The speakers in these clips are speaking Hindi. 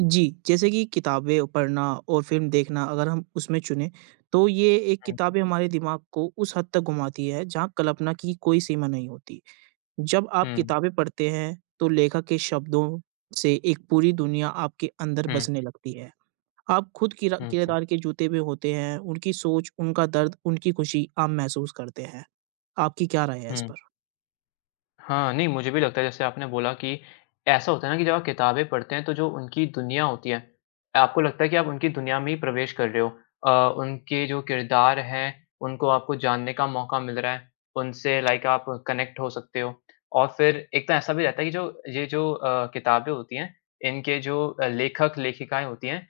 जी, जैसे कि किताबें पढ़ना और फ़िल्म देखना अगर हम उसमें चुनें, तो ये एक हुँ, किताबें हमारे दिमाग को उस हद तक घुमाती है जहाँ कल्पना की कोई सीमा नहीं होती। जब आप हुँ, किताबें पढ़ते हैं, तो लेखक के शब्दों से एक पूरी दुनिया आपके अंदर हुँ, बसने लगती है। आप खुद किरा हुँ, हुँ, किरदार के जूते में होते हैं, उनकी सोच, उनका दर्द, उनकी खुशी आप महसूस करते हैं। आपकी क्या राय है इस हुँ। पर? हाँ, नहीं मुझे भी लगता है जैसे आपने बोला कि ऐसा होता है ना कि जब आप किताबें पढ़ते हैं तो जो उनकी दुनिया होती है, आपको लगता है कि आप उनकी दुनिया में ही प्रवेश कर रहे हो। उनके जो किरदार हैं, उनको आपको जानने का मौका मिल रहा है, उनसे लाइक आप कनेक्ट हो सकते हो। और फिर एक तो ऐसा भी रहता है कि जो ये जो किताबें होती हैं, इनके जो लेखक-लेखिकाएँ होती हैं,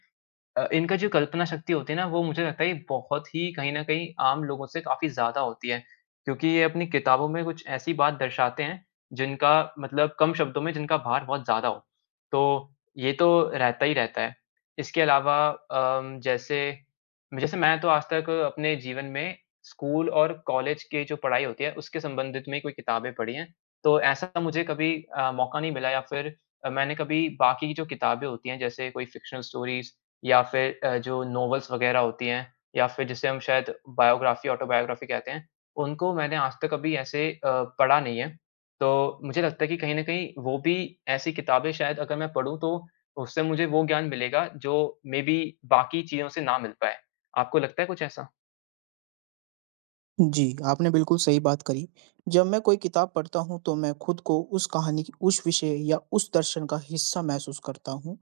इनका जो कल्पना शक्ति होती है ना, वो मुझे लगता है कि बहुत ही कहीं न कहीं आम लोगों से काफ़ी ज़्यादा होती है। क्योंकि ये अपनी किताबों में कुछ ऐसी बात दर्शाते हैं, जिनका मतलब कम शब्दों में जिनका भार बहुत ज़्यादा हो। तो ये तो रहता ही रहता है। इसके अलावा जैसे जैसे मैं तो आज तक अपने जीवन में स्कूल और कॉलेज की जो पढ़ाई होती है, उसके संबंधित में कोई किताबें पढ़ी हैं। तो ऐसा मुझे कभी मौका नहीं मिला या फिर मैंने कभी बाकी की जो किताबें होती हैं, जैसे कोई फ़िक्शनल स्टोरीज़ या फिर जो नॉवेल्स वगैरह होती हैं या फिर जिसे हम शायद बायोग्राफ़ी, ऑटोबायोग्राफ़ी कहते हैं, उनको मैंने आज तक कभी ऐसे पढ़ा नहीं है। तो मुझे लगता है कि कहीं न कहीं वो भी ऐसी किताबें शायद अगर मैं पढ़ूँ तो उससे मुझे वो ज्ञान मिलेगा जो मे बी बाकी चीज़ों से ना मिल पाए। आपको लगता है कुछ ऐसा? जी, आपने बिल्कुल सही बात करी। जब मैं कोई किताब पढ़ता हूँ, तो मैं खुद को उस कहानी की उस विषय या उस दर्शन का हिस्सा महसूस करता हूँ।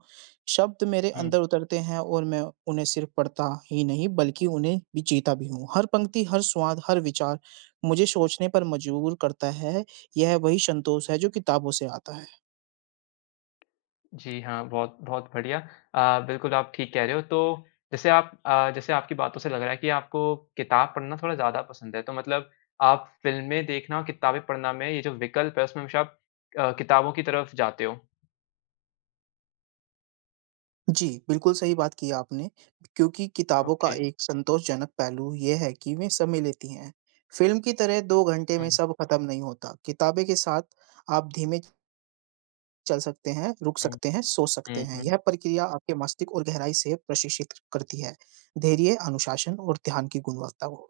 शब्द मेरे अंदर उतरते हैं और मैं उन्हें सिर्फ़ पढ़ता ही नहीं, बल्कि उन्हें भी जीता भी हूँ। हर पंक्ति, हर स्वाद, हर विचार मुझे सोचने पर मजबूर करता है। यह वही संतोष है जो किताबों से आता है। जी हाँ, बहुत बहुत बढ़िया। बिल्कुल आप ठीक कह रहे हो। तो जैसे आपकी बातों से लग रहा है कि आपको किताब पढ़ना थोड़ा ज़्यादा पसंद है। तो मतलब आप फ़िल्में देखना और किताबें पढ़ना में ये जो विकल्प है उसमें हमेशा आप किताबों की तरफ जाते हो। जी, बिल्कुल सही बात की आपने, क्योंकि किताबों का ओके। एक संतोषजनक पहलू ये है कि वे समय लेती हैं। फ़िल्म की तरह 2 घंटे में हुँ, सब खत्म नहीं होता। किताबें के साथ आप धीमे चल सकते हैं, रुक हुँ, सकते हैं, सोच सकते हुँ, हैं। हुँ। यह प्रक्रिया आपके मस्तिष्क और गहराई से प्रशिक्षित करती है। धैर्य, अनुशासन और ध्यान की गुणवत्ता को।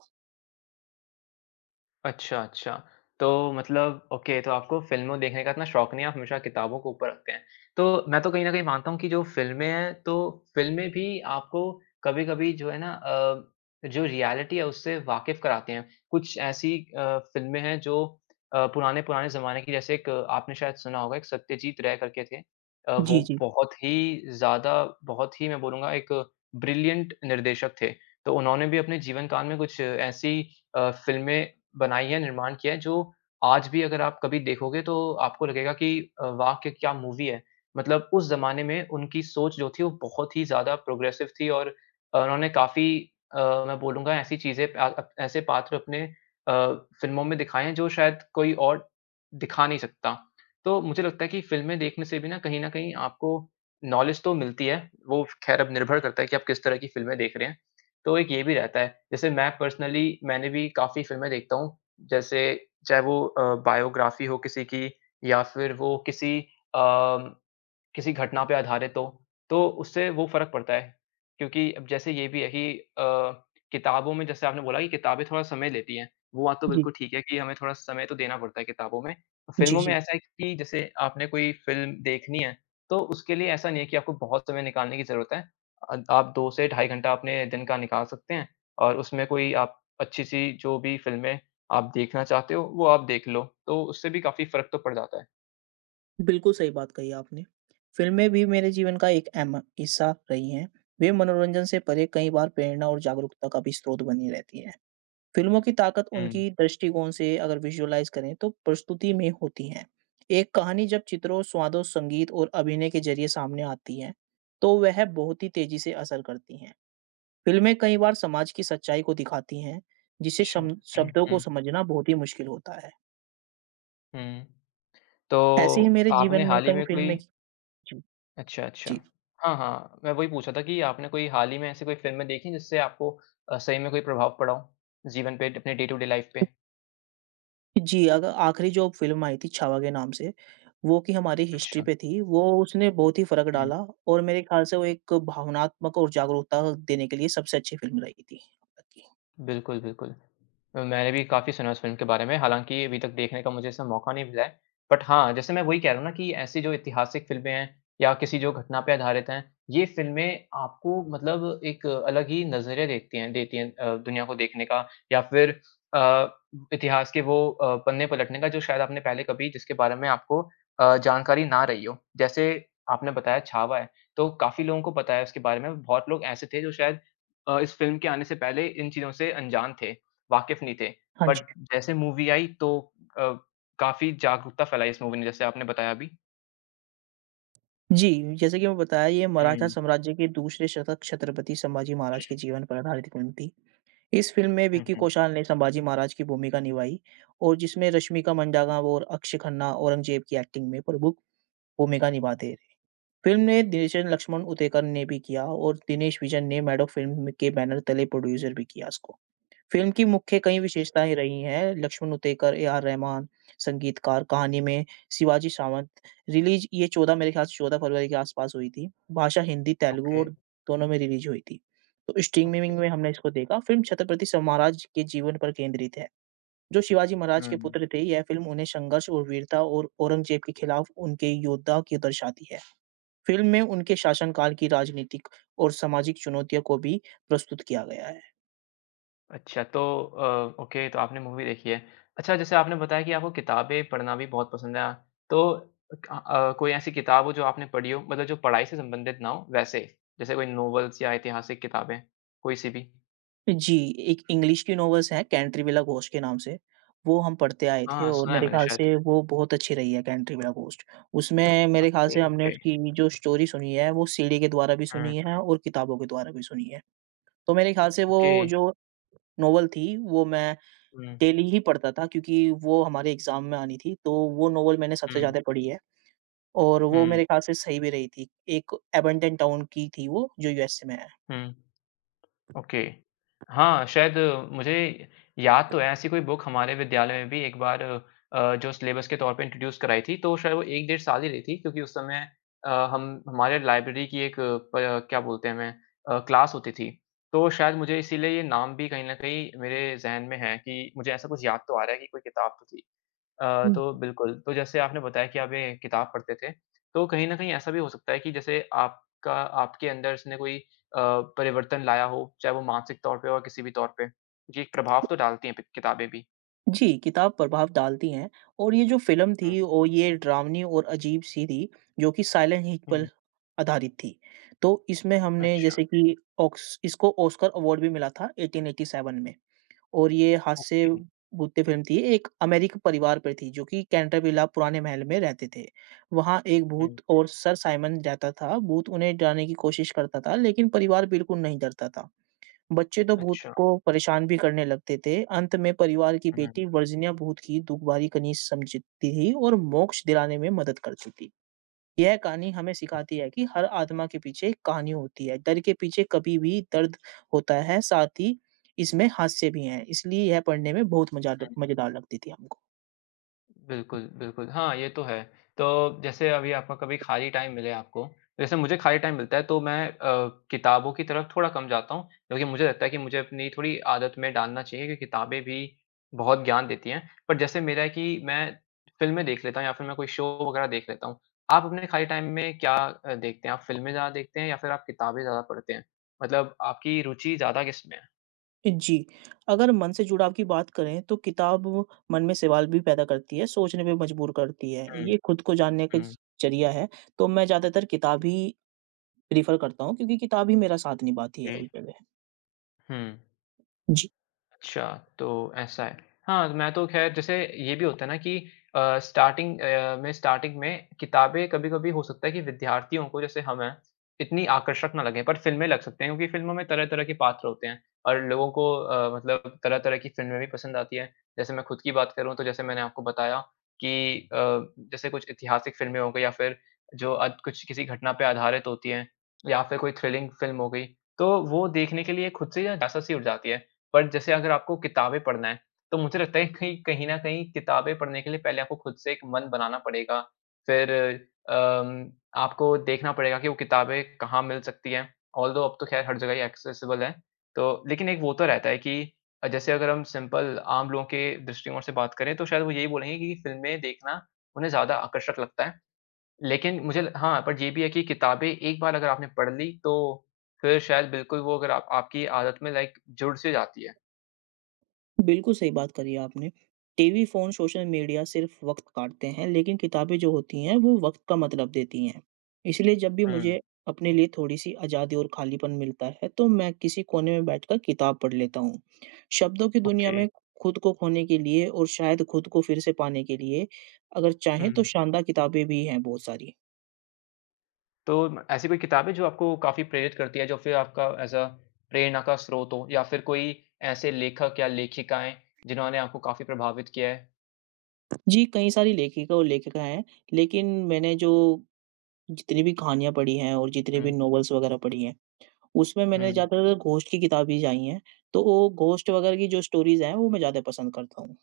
अच्छा, अच्छा। तो मतलब ओके, तो आपको फ़िल्में देखने का इतना शौक नहीं है, आप हमेशा किताबों को ऊपर रखते हैं। तो मैं तो कहीं न कहीं मानता हूँ कि जो फ़िल्में हैं, तो फ़िल्में भी आपको कभी-कभी जो है ना जो रियलिटी है उससे वाकिफ़ कराती हैं। कुछ ऐसी फ़िल्में हैं जो पुराने-पुराने ज़माने की जैसे एक आपने शायद सुना होगा एक सत्यजीत रे करके थे। जी, वो जी, बहुत ही ज़्यादा बहुत ही मैं बोलूँगा एक ब्रिलिएंट निर्देशक थे। तो उन्होंने भी अपने जीवन काल में कुछ ऐसी फ़िल्में बनाई है, निर्माण किया है जो आज भी अगर आप कभी देखोगे तो आपको लगेगा कि वाह! क्या क्या मूवी है। मतलब उस ज़माने में उनकी सोच जो थी वो बहुत ही ज़्यादा प्रोग्रेसिव थी और उन्होंने काफ़ी अ, मैं बोलूँगा ऐसी चीज़ें ऐसे पात्र अपने अ, फ़िल्मों में दिखाए हैं जो शायद कोई और दिखा नहीं सकता। तो मुझे लगता है कि फ़िल्में देखने से भी ना कहीं न कहीं आपको नॉलेज तो मिलती है, वो ख़ैर अब निर्भर करता है कि आप किस तरह की फ़िल्में देख रहे हैं। तो एक ये भी रहता है, जैसे मैं पर्सनली मैंने भी काफ़ी फ़िल्में देखता हूँ, जैसे चाहे वो बायोग्राफ़ी हो किसी की या फिर वो अ किसी घटना पे आधारित हो, तो उससे वो फ़र्क पड़ता है। क्योंकि अब जैसे ये भी है कि अ, किताबों में जैसे आपने बोला कि किताबें थोड़ा समय लेती हैं, वो बात तो जी, बिल्कुल ठीक है कि हमें थोड़ा समय तो देना पड़ता है किताबों में। जी, फ़िल्मों में जी, ऐसा है कि जैसे आपने कोई फ़िल्म देखनी है, तो उसके लिए ऐसा नहीं है कि आपको बहुत समय निकालने की ज़रूरत है। आप 2 से ढाई घंटा अपने दिन का निकाल सकते हैं और उसमें कोई आप अच्छी-सी जो भी फ़िल्में आप देखना चाहते हो, वो आप देख लो। तो उससे भी काफ़ी फ़र्क तो पड़ जाता है। बिल्कुल सही बात कही आपने। फ़िल्में भी मेरे जीवन का एक अहम हिस्सा रही हैं। वे मनोरंजन से परे कई बार प्रेरणा और जागरूकता का भी स्रोत बनी रहती हैं। फिल्मों की ताकत हुँ। उनकी दृष्टिकोण से अगर विजुअलाइज़ करें तो प्रस्तुति में होती है। एक कहानी जब चित्रों, स्वादों, संगीत और अभिनय के ज़रिए सामने आती है, तो वह बहुत ही तेज़ी से असर करती हैं। फिल्में कई बार समाज की सच्चाई को दिखाती हैं, जिसे अच्छा। शम हुँ। शब्दों को हुँ। समझना बहुत ही मुश्किल होता है। हुँ। तो ऐसे ही मेरे जीवन आपने में हाल ही कई में कोई फिल्में। जी, अच्छा, अच्छा। जी। हाँ, हाँ, मैं वही पूछ रहा था कि आपने कोई हाल ही में ऐसी कोई फ़िल्में देखी जिससे आपको सही में कोई प्रभाव पड़ा हो, जीवन पे, अपने डे टू डे लाइफ़ पे? जी, अग आखिरी जो फ़िल्म आई थी छावा के नाम से, वो कि हमारी हिस्ट्री अच्छा। पे थी, वो उसने बहुत ही फ़र्क डाला और मेरे ख़्याल से वो एक भावनात्मक और जागरूकता देने के लिए सबसे अच्छी फ़िल्म रही थी अब तक की। बिल्कुल, बिल्कुल। मैंने भी काफ़ी सुना है उस फ़िल्म के बारे में, हालाँकि अभी तक देखने का मुझे ऐसा मौका नहीं मिला है। बट हाँ, जैसे मैं वही कह रहा हूँ ना कि ऐसी जो ऐतिहासिक फ़िल्में हैं या किसी जो घटना पे आधारित हैं, ये फ़िल्में आपको मतलब एक अलग ही नज़रिया देखती हैं देती हैं दुनिया को देखने का या फिर अ, इतिहास के वो पन्ने पलटने का जो शायद आपने पहले कभी जिसके बारे में आपको जानकारी ना रही हो। जैसे आपने बताया छावा है, तो काफ़ी लोगों को पता है उसके बारे में, बहुत लोग ऐसे थे जो शायद इस फ़िल्म के आने से पहले इन चीज़ों से अनजान थे, वाकिफ़ नहीं थे। हाँ जी। बट जैसे मूवी आई तो अ, काफ़ी जागरूकता फैलाई इस मूवी ने जैसे आपने बताया अभी। जी, जैसे कि मैं बताया ये मराठा हुँ। साम्राज्य के दूसरे शतक छत्रपति संभाजी महाराज के जीवन पर आधारित फ़िल्म थी। इस फ़िल्म में हुँ, विक्की हुँ। कौशल ने संभाजी महाराज की भूमिका निभाई और जिसमें रश्मिका मंडागांव और अक्षय खन्ना औरंगज़ेब की एक्टिंग में प्रमुख भूमिका निभाते। फ़िल्म में दिनेशन लक्ष्मण उतेकर ने भी किया और दिनेश विजन ने मैड ऑफ फ़िल्म के बैनर तले प्रोड्यूसर भी किया इसको। फ़िल्म की मुख्य कई विशेषताएँ रही हैं। लक्ष्मण उतेकर, ए आर रहमान, संगीतकार, कहानी में शिवाजी सावंत। रिलीज़ ये 14 मेरे ख़्याल से 14 फरवरी के आस-पास हुई थी। भाषा हिंदी, तेलुगु ओके, और दोनों में रिलीज़ हुई थी। तो ओके। स्ट्रीमिंग में हमने इसको देखा। फ़िल्म छत्रपति स महाराज के जीवन पर केंद्रित है, जो शिवाजी महाराज के हुँ। पुत्र थे। यह फ़िल्म उन्हें संघर्ष और वीरता और औरंगज़ेब के खिलाफ उनके योद्धा की दर्शाती है। फ़िल्म में उनके शासनकाल की राजनीतिक और सामाजिक चुनौतियों को भी प्रस्तुत किया गया है। अच्छा तो ओके तो आपने मूवी देखी है। अच्छा जैसे आपने बताया कि आपको किताबें पढ़ना भी बहुत पसंद है। तो कोई ऐसी किताब हो जो आपने पढ़ी हो मतलब जो पढ़ाई से संबंधित ना हो वैसे? जैसे कोई नॉवेल्स या ऐतिहासिक किताबें, कोई-सी भी? जी, एक इंग्लिश की नॉवेल्स हैं कैंटरविला घोस्ट के नाम से, वो हम पढ़ते आए थे हाँ, और सुना है मेरे मैंने ख़्याल शायद। से वो बहुत अच्छी रही है कैंटरविला घोस्ट। उसमें मेरे ख़्याल ओके, से हमने ओके। उसकी जो स्टोरी सुनी है वो सीडी के द्वारा भी हुँ, सुनी है और किताबों के द्वारा भी सुनी है। तो मेरे ख़्याल से वो ओके। जो नॉवेल थी वो मैं हुँ। डेली ही पढ़ता था क्योंकि वो हमारे एग्ज़ाम में आनी थी, तो वो नॉवेल मैंने सबसे हुँ, ज़्यादा पढ़ी है और वो हुँ, मेरे ख़्याल से सही भी रही थी। एक एबंटन टाउन की थी वो जो यूएसए में हुँ, ओके। हाँ, शायद मुझे याद तो है ऐसी कोई बुक हमारे विद्यालय में भी एक बार जो सिलेबस के तौर पे इंट्रोड्यूस कराई थी, तो शायद वो 1 डेढ़ साल ही रही थी क्योंकि उस समय हम हमारे लाइब्रेरी की एक प क्या बोलते हैं हमें क्लास होती थी। तो शायद मुझे इसीलिए ये नाम भी कहीं न कहीं मेरे ज़हन में है कि मुझे ऐसा कुछ याद तो आ रहा है कि कोई किताब तो थी। तो है। बिल्कुल, तो जैसे आपने बताया कि आप ये किताब पढ़ते थे, तो कहीं न कहीं ऐसा भी हो सकता है कि जैसे आपका आपके अंदर इसने कोई परिवर्तन लाया हो, चाहे वो मानसिक तौर पे हो या किसी भी तौर पे। ये एक प्रभाव तो डालती हैं पि किताबें भी। जी, किताब प्रभाव डालती हैं और ये जो फ़िल्म हुँ, थी और ये डरावनी और अजीब-सी थी, जो कि साइलेंट हिट पर हुँ। आधारित थी। तो इसमें हमने अच्छा, जैसे कि ऑक्स इसको ऑस्कर अवार्ड भी मिला था 1887 में और ये हास्य ओके, भूत्य फ़िल्म थी, एक अमेरिकी परिवार पर थी जो कि कैंटरविला पुराने महल में रहते थे। वहाँ एक हुँ, भूत और सर साइमन रहता था, भूत उन्हें डराने की कोशिश करता था लेकिन परिवार बिल्कुल नहीं डरता था। बच्चे तो भूत अच्छा, को परेशान भी करने लगते थे। अंत में परिवार की हुँ, हुँ, बेटी वर्जीनिया भूत की दुखभारी कनीज समझती थी और मोक्ष दिलाने में मदद करती थी। यह कहानी हमें सिखाती है कि हर आत्मा के पीछे एक कहानी होती है। डर के पीछे कभी भी दर्द होता है, साथ ही इसमें हास्य भी हैं। इसलिए यह पढ़ने में बहुत मजा हुँ। मज़ेदार लगती थी हमको। बिल्कुल, बिल्कुल। हाँ, ये तो है। तो जैसे अभी आपका कभी खाली टाइम मिले आपको जैसे मुझे खाली टाइम मिलता है तो मैं किताबों की तरफ थोड़ा कम जाता हूँ क्योंकि मुझे लगता है कि मुझे अपनी थोड़ी आदत में डालना चाहिए कि किताबें भी बहुत ज्ञान देती हैं। पर जैसे मेरा है कि मैं फ़िल्में देख लेता हूँ या फिर मैं कोई शो वगैरह देख लेता हूँ। आप अपने खाली टाइम में क्या देखते हैं? आप फ़िल्में ज़्यादा देखते हैं या फिर आप किताबें ज़्यादा पढ़ते हैं? मतलब आपकी रुचि ज़्यादा किसमें है? जी, अगर मन से जुड़ाव की बात करें तो किताब मन में सवाल भी पैदा करती है, सोचने पे मजबूर करती है। हुँ, ये खुद को जानने का ज़ हुँ। ज़रिया है, तो मैं ज़्यादातर किताब ही प्रेफ़र करता हूँ क्योंकि किताब ही मेरा साथ निभाती है जी, उस जगह। हुँ। जी, अच्छा, तो ऐसा है। हाँ, मैं तो ख़ैर जैसे ये भी होता है ना कि स्टार्टिंग में किताबें कभी-कभी हो सकता है कि विद्यार्थियों को जैसे हम हैं, इतनी आकर्षक ना लगें, पर फ़िल्में लग सकते हैं क्योंकि फ़िल्मों में तरह-तरह के पात्र होते हैं और लोगों को मतलब तरह-तरह की फ़िल्में भी पसंद आती हैं। जैसे मैं खुद की बात करूँ तो जैसे मैंने आपको बताया कि जैसे कुछ ऐतिहासिक फ़िल्में हो गई या फिर जो अद कुछ किसी घटना पे आधारित होती हैं या फिर कोई थ्रिलिंग फ़िल्म हो गई, तो वो देखने के लिए खुद से ही ना ज़्यादा सी उठ जाती है। पर जैसे अगर आपको किताबें पढ़ना है, तो मुझे लगता है कहीं कहीं न कहीं किताबें पढ़ने के लिए पहले आपको खुद से एक मन बनाना पड़ेगा। फिर अम, आपको देखना पड़ेगा कि वो किताबें कहाँ मिल सकती हैं। ऑल्दो अब तो ख़ैर हर जगह ही एक्सेसिबल है। तो लेकिन एक वो तो रहता है कि जैसे अगर हम सिंपल आम लोगों के दृष्टिकोण से बात करें, तो शायद वो यही बोलेंगे कि फ़िल्में देखना उन्हें ज़्यादा आकर्षक लगता है। लेकिन मुझे ल हाँ, बट ये भी है कि किताबें एक बार अगर आपने पढ़ ली, तो फिर शायद बिल्कुल वो अगर आप आपकी आदत में लाइक जुड़ सी जाती है। बिल्कुल सही बात करी है आपने। टीवी, फ़ोन, सोशल मीडिया सिर्फ़ वक़्त काटते हैं, लेकिन किताबें जो होती हैं वो वक़्त का मतलब देती हैं। इसलिए जब भी हुँ, मुझे अपने लिए थोड़ी-सी आज़ादी और खालीपन मिलता है, तो मैं किसी कोने में बैठकर किताब पढ़ लेता हूँ। शब्दों की दुनिया ओके। में खुद को खोने के लिए और शायद खुद को फिर से पाने के लिए अगर चाहें तो हुँ, शानदार किताबें भी हैं बहुत सारी। तो ऐसी कोई किताब है जो आपको काफ़ी प्रेरित करती है, जो फिर आपका एज़ अ प्रेरणा का स्रोत हो या फिर कोई ऐसे लेखक या लेखिकाएँ जिन्होंने आपको काफ़ी प्रभावित किया है? जी, कई सारी लेखिका और लेखिका हैं, लेकिन मैंने जो जितनी भी कहानियाँ पढ़ी हैं और जितनी भी हुँ, नॉवेल्स वगैरह पढ़ी हैं, उसमें मैंने हुँ, ज़्यादातर घोस्ट की किताब ही आई हैं। तो वो घोस्ट वगैरह की जो स्टोरीज़ हैं, वो मैं ज़्यादा पसंद करता हूँ।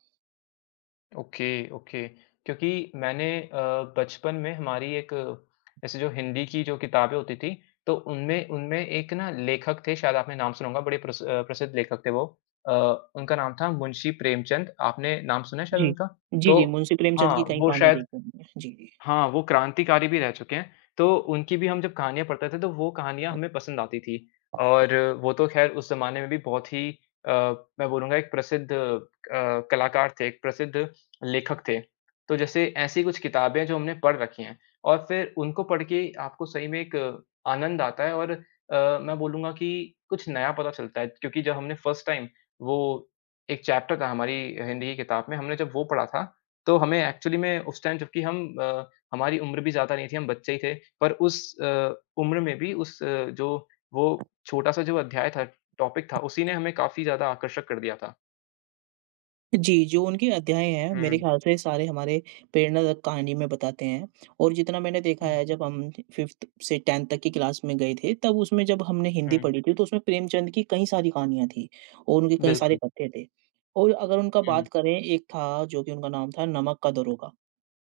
Okay, okay. क्योंकि मैंने बचपन में हमारी एक ऐसे जो हिंदी की जो किताबें होती थी, तो उनमें उनमें एक ना लेखक थे, शायद आपने नाम सुना होगा, बड़े प्रसिद्ध लेखक थे वो। अ, उनका नाम था मुंशी प्रेमचंद, आपने नाम सुना है शायद जी। उनका? जी, तो जी, मुंशी प्रेमचंद हाँ, की कई वो कहानियाँ शायद देखी हुई हैं। जी, जी। हाँ, वो क्रांतिकारी भी रह चुके हैं, तो उनकी भी हम जब कहानियाँ पढ़ते थे, तो वो कहानियाँ हमें पसंद आती थी। और वो तो ख़ैर उस ज़माने में भी बहुत ही अ, मैं बोलूँगा एक प्रसिद्ध कलाकार थे, एक प्रसिद्ध लेखक थे। तो जैसे ऐसी कुछ किताबें जो हमने पढ़ रखी हैं और फिर उनको पढ़ के आपको सही में एक आनंद आता है और मैं बोलूँगा कि कुछ नया पता चलता है क्योंकि जब हमने फ़र्स्ट टाइम वो एक चैप्टर था हमारी हिंदी की किताब में, हमने जब वो पढ़ा था, तो हमें एक्चुअली में उस टाइम जबकि हम हमारी उम्र भी ज़्यादा नहीं थी, हम बच्चे ही थे। पर उस उम्र में भी उस जो वो छोटा-सा जो अध्याय था, टॉपिक था, उसी ने हमें काफ़ी ज़्यादा आकर्षक कर दिया था। जी, जो उनके अध्याय हैं, मेरे हुँ। ख़्याल से सारे हमारे प्रेरणादायक कहानी में बताते हैं और जितना मैंने देखा हुँ, है जब हम 5th से 10th तक की क्लास में गए थे, तब उसमें जब हमने हिंदी हुँ, पढ़ी थी, तो उसमें प्रेमचंद की कई सारी कहानियाँ थी और उनके कई सारे बिल्कुल। कथ्य थे। और अगर उनका हुँ, बात करें, एक था जो कि उनका नाम था नमक का दरोगा,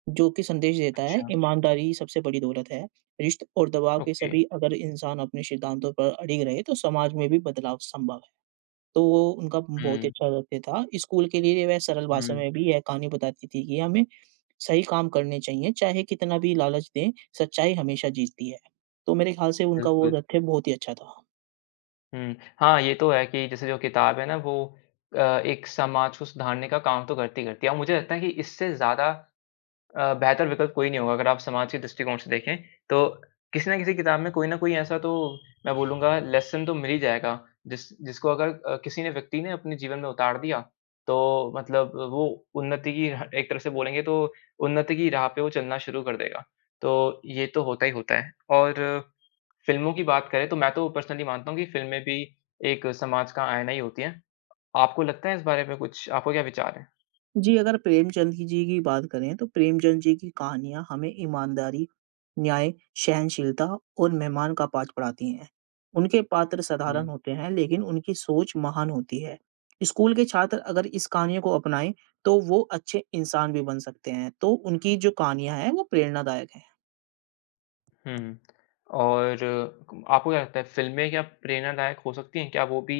जो कि संदेश देता है, अच्छा। ईमानदारी सबसे बड़ी दौलत है। रिश्त और दबाव के ओके। सभी अगर इंसान अपने सिद्धांतों पर अड़िग रहे, तो समाज में भी बदलाव संभव है। तो वो उनका बहुत ही हुँ, अच्छा रहते था। स्कूल के लिए वह सरल भाषा हुँ, में भी यह कहानी बताती थी कि हमें सही काम करने चाहिए, चाहे कितना भी लालच दें, सच्चाई हमेशा जीतती है। तो मेरे ख़्याल से उनका वो बिल्कुल। तथ्य बहुत ही अच्छा था। हुँ, हाँ, ये तो है कि जैसे जो किताब है ना, वो अ, एक समाज को सुधारने का काम तो करती करती है और मुझे लगता है कि इससे ज़्यादा बेहतर विकल्प कोई नहीं होगा अगर आप समाज के दृष्टिकोण से देखें, तो किसी न किसी किताब में कोई न कोई ऐसा तो मैं बोलूँगा लेसन तो मिल ही जाएगा, जिसको अगर किसी ने व्यक्ति ने अपने जीवन में उतार दिया, तो मतलब वो उन्नति की ह एक तरह से बोलेंगे तो उन्नति की राह पे वो चलना शुरू कर देगा। तो ये तो होता ही होता है और फ़िल्मों की बात करें तो मैं तो पर्सनली मानता हूँ कि फ़िल्में भी एक समाज का आईना ही होती हैं। आपको लगता है इस बारे में कुछ? आपका क्या विचार है? जी, अगर प्रेमचंद की जी की बात करें तो प्रेमचंद जी की कहानियाँ हमें ईमानदारी, न्याय, सहनशीलता और मेहमान का पाठ पढ़ाती हैं। उनके पात्र साधारण हुँ। होते हैं लेकिन उनकी सोच महान होती है। स्कूल के छात्र अगर इस कहानियों को अपनाएं तो वो अच्छे इंसान भी बन सकते हैं। तो उनकी जो कहानियाँ हैं वो प्रेरणादायक हैं। हुँ। और आपको क्या लगता है फ़िल्में क्या प्रेरणादायक हो सकती हैं? क्या वो भी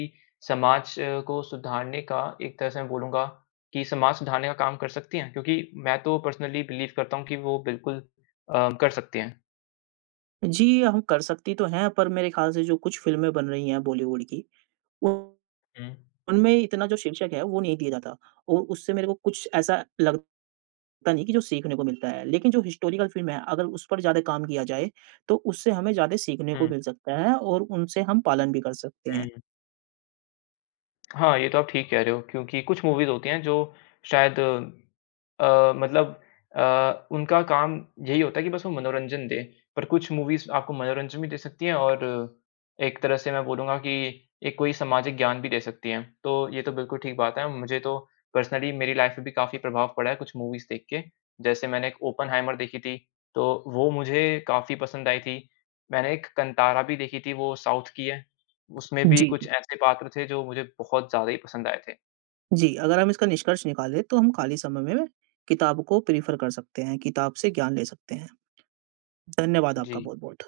समाज को सुधारने का एक तरह से मैं बोलूँगा कि समाज सुधारने का काम कर सकती हैं? क्योंकि मैं तो पर्सनली बिलीव करता हूँ कि वो बिल्कुल कर सकती हैं। जी, हम कर सकती तो हैं पर मेरे ख़्याल से जो कुछ फ़िल्में बन रही हैं बॉलीवुड की, उन- हुँ। उनमें इतना जो शीर्षक है वो नहीं दिया जाता और उससे मेरे को कुछ ऐसा लग तने की जो सीखने को मिलता है। लेकिन जो हिस्टोरिकल फ़िल्म है, अगर उस पर ज़्यादा काम किया जाए, तो उससे हमें ज़्यादा सीखने को हुँ, मिल सकता है और उनसे हम पालन भी कर सकते हैं। हुँ। हाँ, ये तो आप ठीक कह रहे हो क्योंकि कुछ मूवीज़ होती हैं जो शायद मतलब उनका काम यही होता है कि बस वो मनोरंजन दें। पर कुछ मूवीज़ आपको मनोरंजन भी दे सकती हैं और एक तरह से मैं बोलूँगा कि एक कोई सामाजिक ज्ञान भी दे सकती हैं। तो ये तो बिल्कुल ठीक बात है। मुझे तो पर्सनली मेरी लाइफ़ में भी काफ़ी प्रभाव पड़ा है कुछ मूवीज़ देख के। जैसे मैंने एक ओपेनहाइमर देखी थी, तो वो मुझे काफ़ी पसंद आई थी। मैंने एक कंतारा भी देखी थी, वो साउथ की है। उसमें भी जी, कुछ जी। ऐसे पात्र थे जो मुझे बहुत ज़्यादा ही पसंद आए थे। जी, अगर हम इसका निष्कर्ष निकालें, तो हम खाली समय में किताब को प्रेफ़र कर सकते हैं, किताब से ज्ञान ले सकते हैं। धन्यवाद जी। आपका बहुत-बहुत।